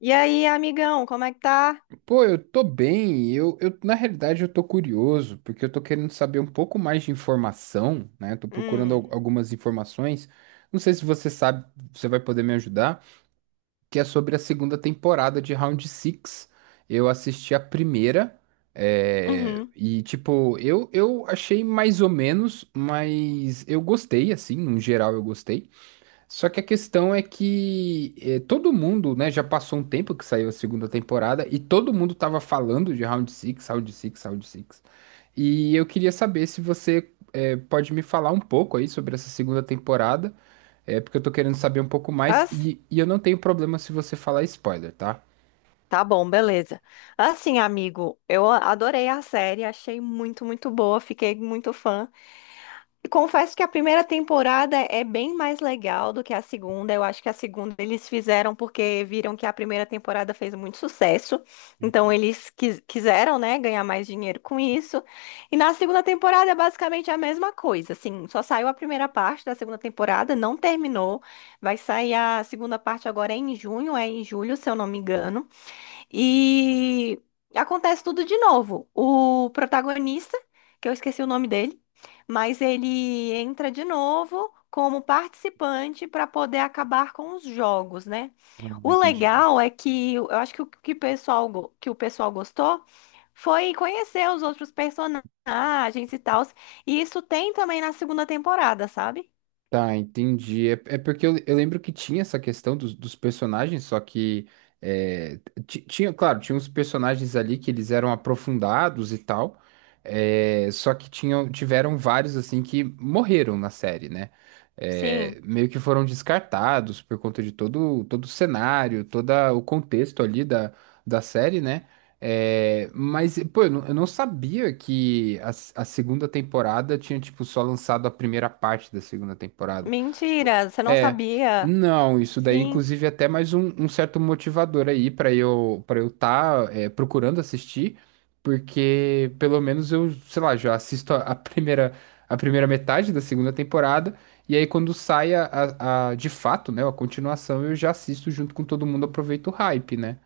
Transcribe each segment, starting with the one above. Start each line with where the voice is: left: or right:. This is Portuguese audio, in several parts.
left: E aí, amigão, como é que tá?
right: Pô, eu tô bem. Eu, na realidade, eu tô curioso, porque eu tô querendo saber um pouco mais de informação, né? Tô procurando
left: Hum,
right: algumas informações. Não sei se você sabe, você vai poder me ajudar, que é sobre a segunda temporada de Round Six. Eu assisti a primeira,
left: uhum.
right: e, tipo, eu achei mais ou menos, mas eu gostei, assim, no geral eu gostei. Só que a questão é que todo mundo, né, já passou um tempo que saiu a segunda temporada e todo mundo tava falando de Round Six, Round Six, Round Six. E eu queria saber se você pode me falar um pouco aí sobre essa segunda temporada, porque eu tô querendo saber um pouco mais
left: As-
right: e eu não tenho problema se você falar spoiler, tá?
left: Tá bom, beleza. Assim, amigo, eu adorei a série, achei muito, muito boa, fiquei muito fã. Confesso que a primeira temporada é bem mais legal do que a segunda. Eu acho que a segunda eles fizeram porque viram que a primeira temporada fez muito sucesso. Então eles quiseram, né, ganhar mais dinheiro com isso. E na segunda temporada é basicamente a mesma coisa. Assim, só saiu a primeira parte da segunda temporada, não terminou. Vai sair a segunda parte agora em junho, é em julho, se eu não me engano. E acontece tudo de novo. O protagonista, que eu esqueci o nome dele, mas ele entra de novo como participante para poder acabar com os jogos, né?
right: No
left: O
right: momento
left: legal é que eu acho que o que o pessoal gostou foi conhecer os outros personagens e tal. E isso tem também na segunda temporada, sabe?
right: tá, entendi. É, é porque eu lembro que tinha essa questão dos personagens, só que é, tinha, claro, tinha uns personagens ali que eles eram aprofundados e tal, é, só que tinham, tiveram vários assim que morreram na série, né?
left: Sim.
right: É, meio que foram descartados por conta todo o cenário, todo o contexto ali da, da série, né? É, mas, pô, eu não sabia que a segunda temporada tinha, tipo, só lançado a primeira parte da segunda temporada.
left: Mentira, você não
right: É,
left: sabia?
right: não, isso daí,
left: Sim.
right: inclusive, é até mais um, um certo motivador aí pra eu para eu estar procurando assistir, porque pelo menos eu, sei lá, já assisto a primeira metade da segunda temporada, e aí quando sai de fato, né, a continuação, eu já assisto junto com todo mundo, aproveito o hype, né?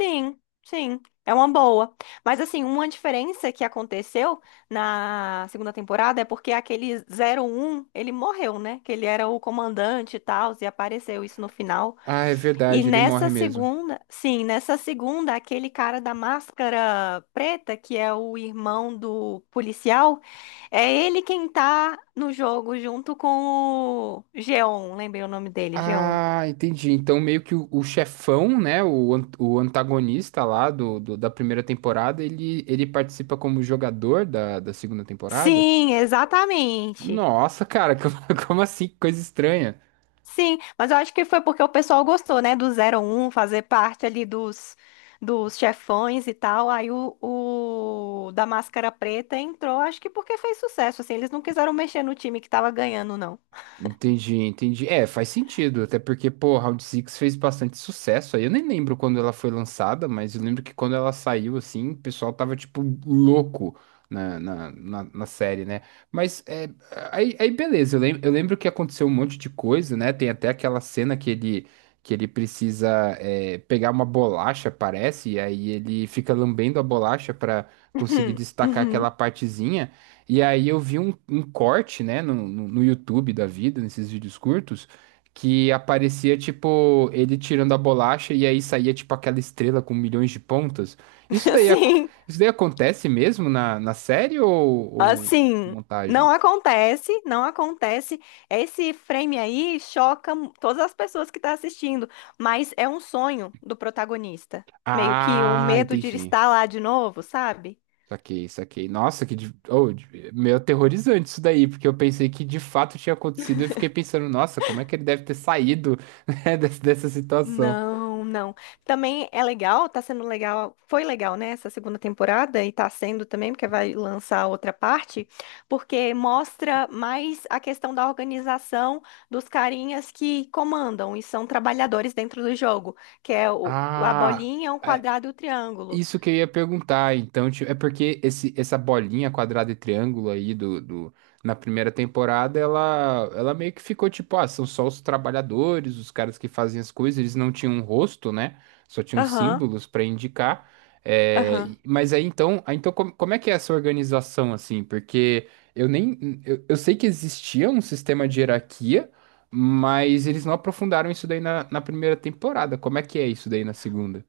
left: Sim, sim, é uma boa. Mas assim, uma diferença que aconteceu na segunda temporada é porque aquele 001 ele morreu, né? Que ele era o comandante e tal, e apareceu isso no final.
right: Ah, é
left: E
right: verdade, ele morre
left: nessa
right: mesmo.
left: segunda, sim, nessa segunda, aquele cara da máscara preta, que é o irmão do policial, é ele quem tá no jogo junto com o Geon, lembrei o nome dele, Geon.
right: Ah, entendi. Então, meio que o chefão, né? O, o antagonista lá da primeira temporada, ele participa como jogador da segunda temporada?
left: Sim, exatamente.
right: Nossa, cara, como, como assim? Que coisa estranha.
left: Sim, mas eu acho que foi porque o pessoal gostou, né, do 001 fazer parte ali dos, dos chefões e tal. Aí o da Máscara Preta entrou, acho que porque fez sucesso, assim, eles não quiseram mexer no time que tava ganhando, não.
right: Entendi, entendi. É, faz sentido, até porque, pô, Round Six fez bastante sucesso aí. Eu nem lembro quando ela foi lançada, mas eu lembro que quando ela saiu, assim, o pessoal tava, tipo, louco na série, né? Mas, é, aí, aí beleza, eu lembro que aconteceu um monte de coisa, né? Tem até aquela cena que ele precisa, é, pegar uma bolacha, parece, e aí ele fica lambendo a bolacha pra conseguir
left: Uhum,
right: destacar aquela
left: uhum.
right: partezinha. E aí eu vi um, um corte, né, no YouTube da vida, nesses vídeos curtos, que aparecia, tipo, ele tirando a bolacha e aí saía, tipo, aquela estrela com milhões de pontas. Isso daí,
left: Assim,
right: isso daí acontece mesmo na, na série ou
left: assim,
right: montagem?
left: não acontece, não acontece. Esse frame aí todas as pessoas que estão assistindo, mas é um sonho do protagonista. Meio que o
right: Ah,
left: medo de
right: entendi.
left: estar lá de novo, sabe?
right: Saquei, saquei. Nossa, que oh, meio aterrorizante isso daí, porque eu pensei que de fato tinha acontecido e fiquei pensando, nossa, como é que ele deve ter saído, né, dessa situação?
left: Não, não. Também é legal, tá sendo legal, foi legal, né, essa segunda temporada e tá sendo também, porque vai lançar outra parte, porque mostra mais a questão da organização dos carinhas que comandam e são trabalhadores dentro do jogo, que é o, a
right: Ah.
left: bolinha, o quadrado e o triângulo.
right: Isso que eu ia perguntar, então, tipo, é porque esse, essa bolinha quadrada e triângulo aí na primeira temporada, ela meio que ficou tipo, ah, são só os trabalhadores, os caras que fazem as coisas, eles não tinham um rosto, né? Só tinham
left: Aham,
right: símbolos para indicar. É,
left: aham.
right: mas aí, então como, como é que é essa organização assim? Porque eu nem, eu sei que existia um sistema de hierarquia, mas eles não aprofundaram isso daí na, na primeira temporada. Como é que é isso daí na segunda?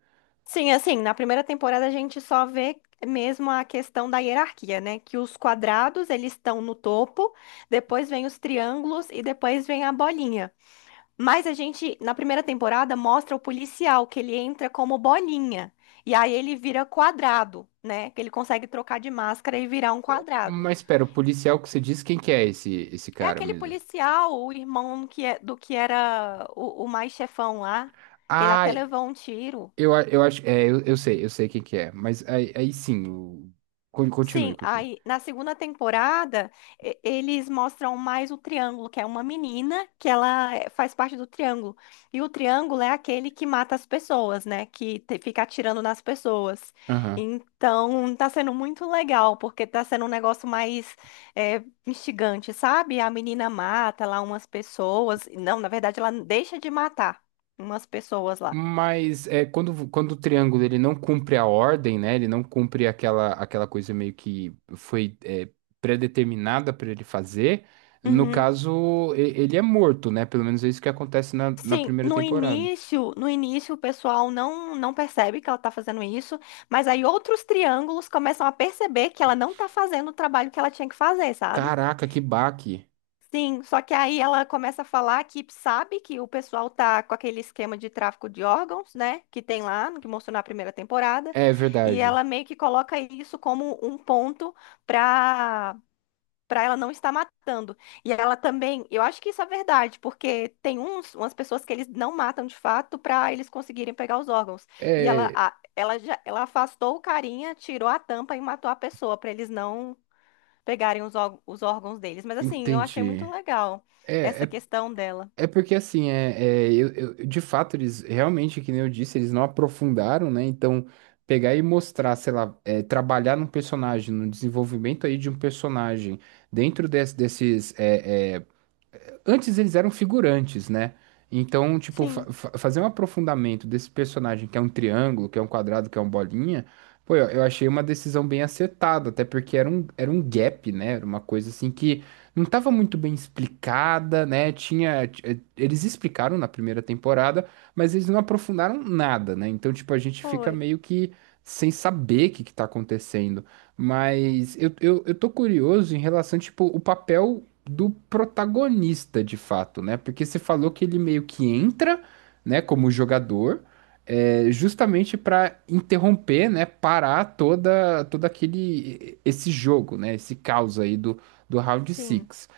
left: Sim, assim, na primeira temporada a gente só vê mesmo a questão da hierarquia, né? Que os quadrados, eles estão no topo, depois vem os triângulos e depois vem a bolinha. Mas a gente, na primeira temporada, mostra o policial, que ele entra como bolinha. E aí ele vira quadrado, né? Que ele consegue trocar de máscara e virar um quadrado.
right: Mas espera, o policial que você disse, quem que é esse
left: É
right: cara
left: aquele
right: mesmo?
left: policial, o irmão que é, do que era o mais chefão lá, que ele
right: Ah,
left: até levou um tiro.
right: eu, eu acho, é, eu sei quem que é, mas aí, aí sim, continue,
left: Sim,
right: continue.
left: aí na segunda temporada eles mostram mais o triângulo, que é uma menina que ela faz parte do triângulo. E o triângulo é aquele que mata as pessoas, né? Fica atirando nas pessoas.
right: Aham.
left: Então tá sendo muito legal, porque tá sendo um negócio mais instigante, sabe? A menina mata lá umas pessoas. Não, na verdade ela deixa de matar umas pessoas lá.
right: Mas é, quando, quando o triângulo ele não cumpre a ordem, né? Ele não cumpre aquela, aquela coisa meio que foi é, predeterminada para ele fazer. No
left: Uhum.
right: caso, ele é morto, né? Pelo menos é isso que acontece na, na
left: Sim,
right: primeira
left: no
right: temporada.
left: início, no início o pessoal não percebe que ela tá fazendo isso, mas aí outros triângulos começam a perceber que ela não tá fazendo o trabalho que ela tinha que fazer, sabe?
right: Caraca, que baque!
left: Sim, só que aí ela começa a falar que sabe que o pessoal tá com aquele esquema de tráfico de órgãos, né, que tem lá, que mostrou na primeira temporada,
right: É
left: e
right: verdade.
left: ela meio que coloca isso como um ponto para para ela não estar matando. E ela também, eu acho que isso é verdade, porque tem uns, umas pessoas que eles não matam de fato para eles conseguirem pegar os órgãos. E ela,
right: É,
left: a- ela, já, ela afastou o carinha, tirou a tampa e matou a pessoa para eles não pegarem os, os órgãos deles. Mas assim, eu achei muito
right: entendi.
left: legal
right: É,
left: essa
right: é,
left: questão dela.
right: é porque assim, é, é, eu, de fato, eles realmente, que nem eu disse, eles não aprofundaram, né? Então, pegar e mostrar, sei lá, é, trabalhar num personagem, no desenvolvimento aí de um personagem, dentro desses é, é, antes eles eram figurantes, né? Então, tipo,
left: Sim,
right: fazer um aprofundamento desse personagem que é um triângulo, que é um quadrado, que é um bolinha, pô, eu achei uma decisão bem acertada, até porque era um gap, né? Era uma coisa assim que não estava muito bem explicada, né? Tinha, eles explicaram na primeira temporada, mas eles não aprofundaram nada, né? Então, tipo, a gente fica
left: foi.
right: meio que sem saber o que que tá acontecendo. Mas eu tô curioso em relação, tipo, o papel do protagonista, de fato, né? Porque você falou que ele meio que entra, né, como jogador, é, justamente para interromper, né, parar toda todo aquele esse jogo, né, esse caos aí do, do Round
left: Sim,
right: Six.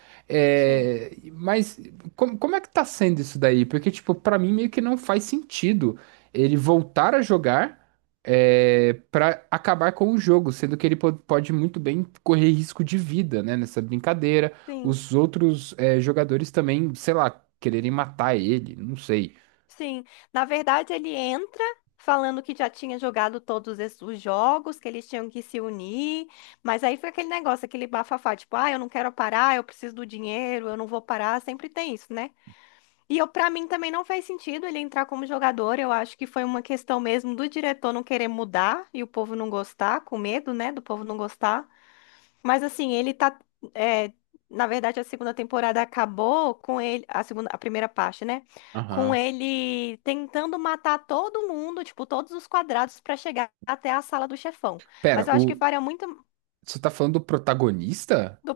left: sim,
right: É, mas como, como é que tá sendo isso daí? Porque, tipo, para mim meio que não faz sentido ele voltar a jogar é, para acabar com o jogo, sendo que ele pode muito bem correr risco de vida, né, nessa brincadeira
left: sim.
right: os outros é, jogadores também, sei lá, quererem matar ele, não sei.
left: Sim, na verdade ele entra falando que já tinha jogado os jogos, que eles tinham que se unir, mas aí foi aquele negócio, aquele bafafá, tipo, ah, eu não quero parar, eu preciso do dinheiro, eu não vou parar, sempre tem isso, né? E eu, para mim também não faz sentido ele entrar como jogador, eu acho que foi uma questão mesmo do diretor não querer mudar e o povo não gostar, com medo, né, do povo não gostar. Mas assim, ele tá. É, na verdade, a segunda temporada acabou com ele. A segunda, a primeira parte, né? Com
right: Aham.
left: ele tentando matar todo mundo, tipo, todos os quadrados, pra chegar até a sala do chefão.
right: Pera,
left: Mas eu
right: o,
left: acho que faria muito
right: você tá falando do protagonista?
left: do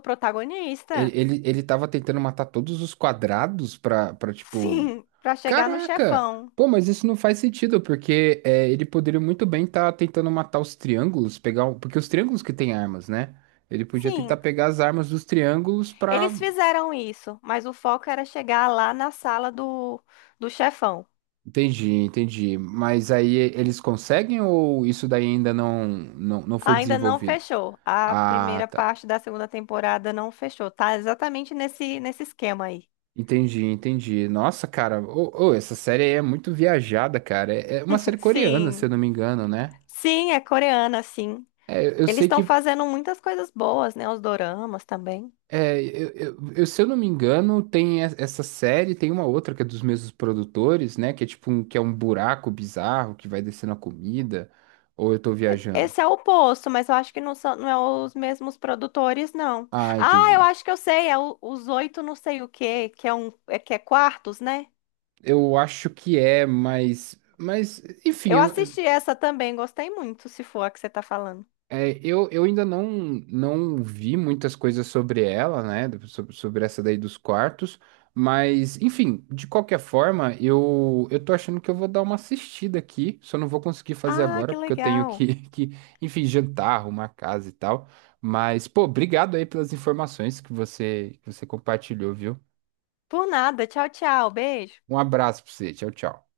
right: Ele,
left: protagonista.
right: ele tava tentando matar todos os quadrados pra, pra tipo.
left: Sim, pra chegar no
right: Caraca!
left: chefão.
right: Pô, mas isso não faz sentido, porque é, ele poderia muito bem estar tentando matar os triângulos, pegar. Porque os triângulos que têm armas, né? Ele podia tentar
left: Sim,
right: pegar as armas dos triângulos pra
left: eles fizeram isso, mas o foco era chegar lá na sala do, do chefão.
right: entendi, entendi. Mas aí eles conseguem ou isso daí ainda não, não, não foi
left: Ainda não
right: desenvolvido?
left: fechou. A
right: Ah,
left: primeira
right: tá.
left: parte da segunda temporada não fechou. Tá exatamente nesse, nesse esquema aí.
right: Entendi, entendi. Nossa, cara, ô, ô, essa série aí é muito viajada, cara. É, é uma série coreana, se eu
left: Sim.
right: não me engano, né?
left: Sim, é coreana, sim.
right: É, eu
left: Eles
right: sei
left: estão
right: que,
left: fazendo muitas coisas boas, né? Os doramas também.
right: é, eu, se eu não me engano, tem essa série, tem uma outra que é dos mesmos produtores, né? Que é tipo um, que é um buraco bizarro que vai descendo a comida. Ou eu tô viajando?
left: Esse é o oposto, mas eu acho que não são, não é os mesmos produtores, não.
right: Ah,
left: Ah, eu
right: entendi.
left: acho que eu sei, é os oito não sei o quê, que é um, é que é quartos, né?
right: Eu acho que é, mas enfim,
left: Eu
right: eu,
left: assisti essa também, gostei muito, se for a que você tá falando.
right: é, eu ainda não, não vi muitas coisas sobre ela, né? Sobre, sobre essa daí dos quartos. Mas, enfim, de qualquer forma, eu tô achando que eu vou dar uma assistida aqui. Só não vou conseguir fazer
left: Ah,
right: agora,
left: que
right: porque eu tenho
left: legal.
right: que, que, enfim, jantar, arrumar casa e tal. Mas, pô, obrigado aí pelas informações que você compartilhou, viu?
left: Por nada. Tchau, tchau. Beijo.
right: Um abraço pra você. Tchau, tchau.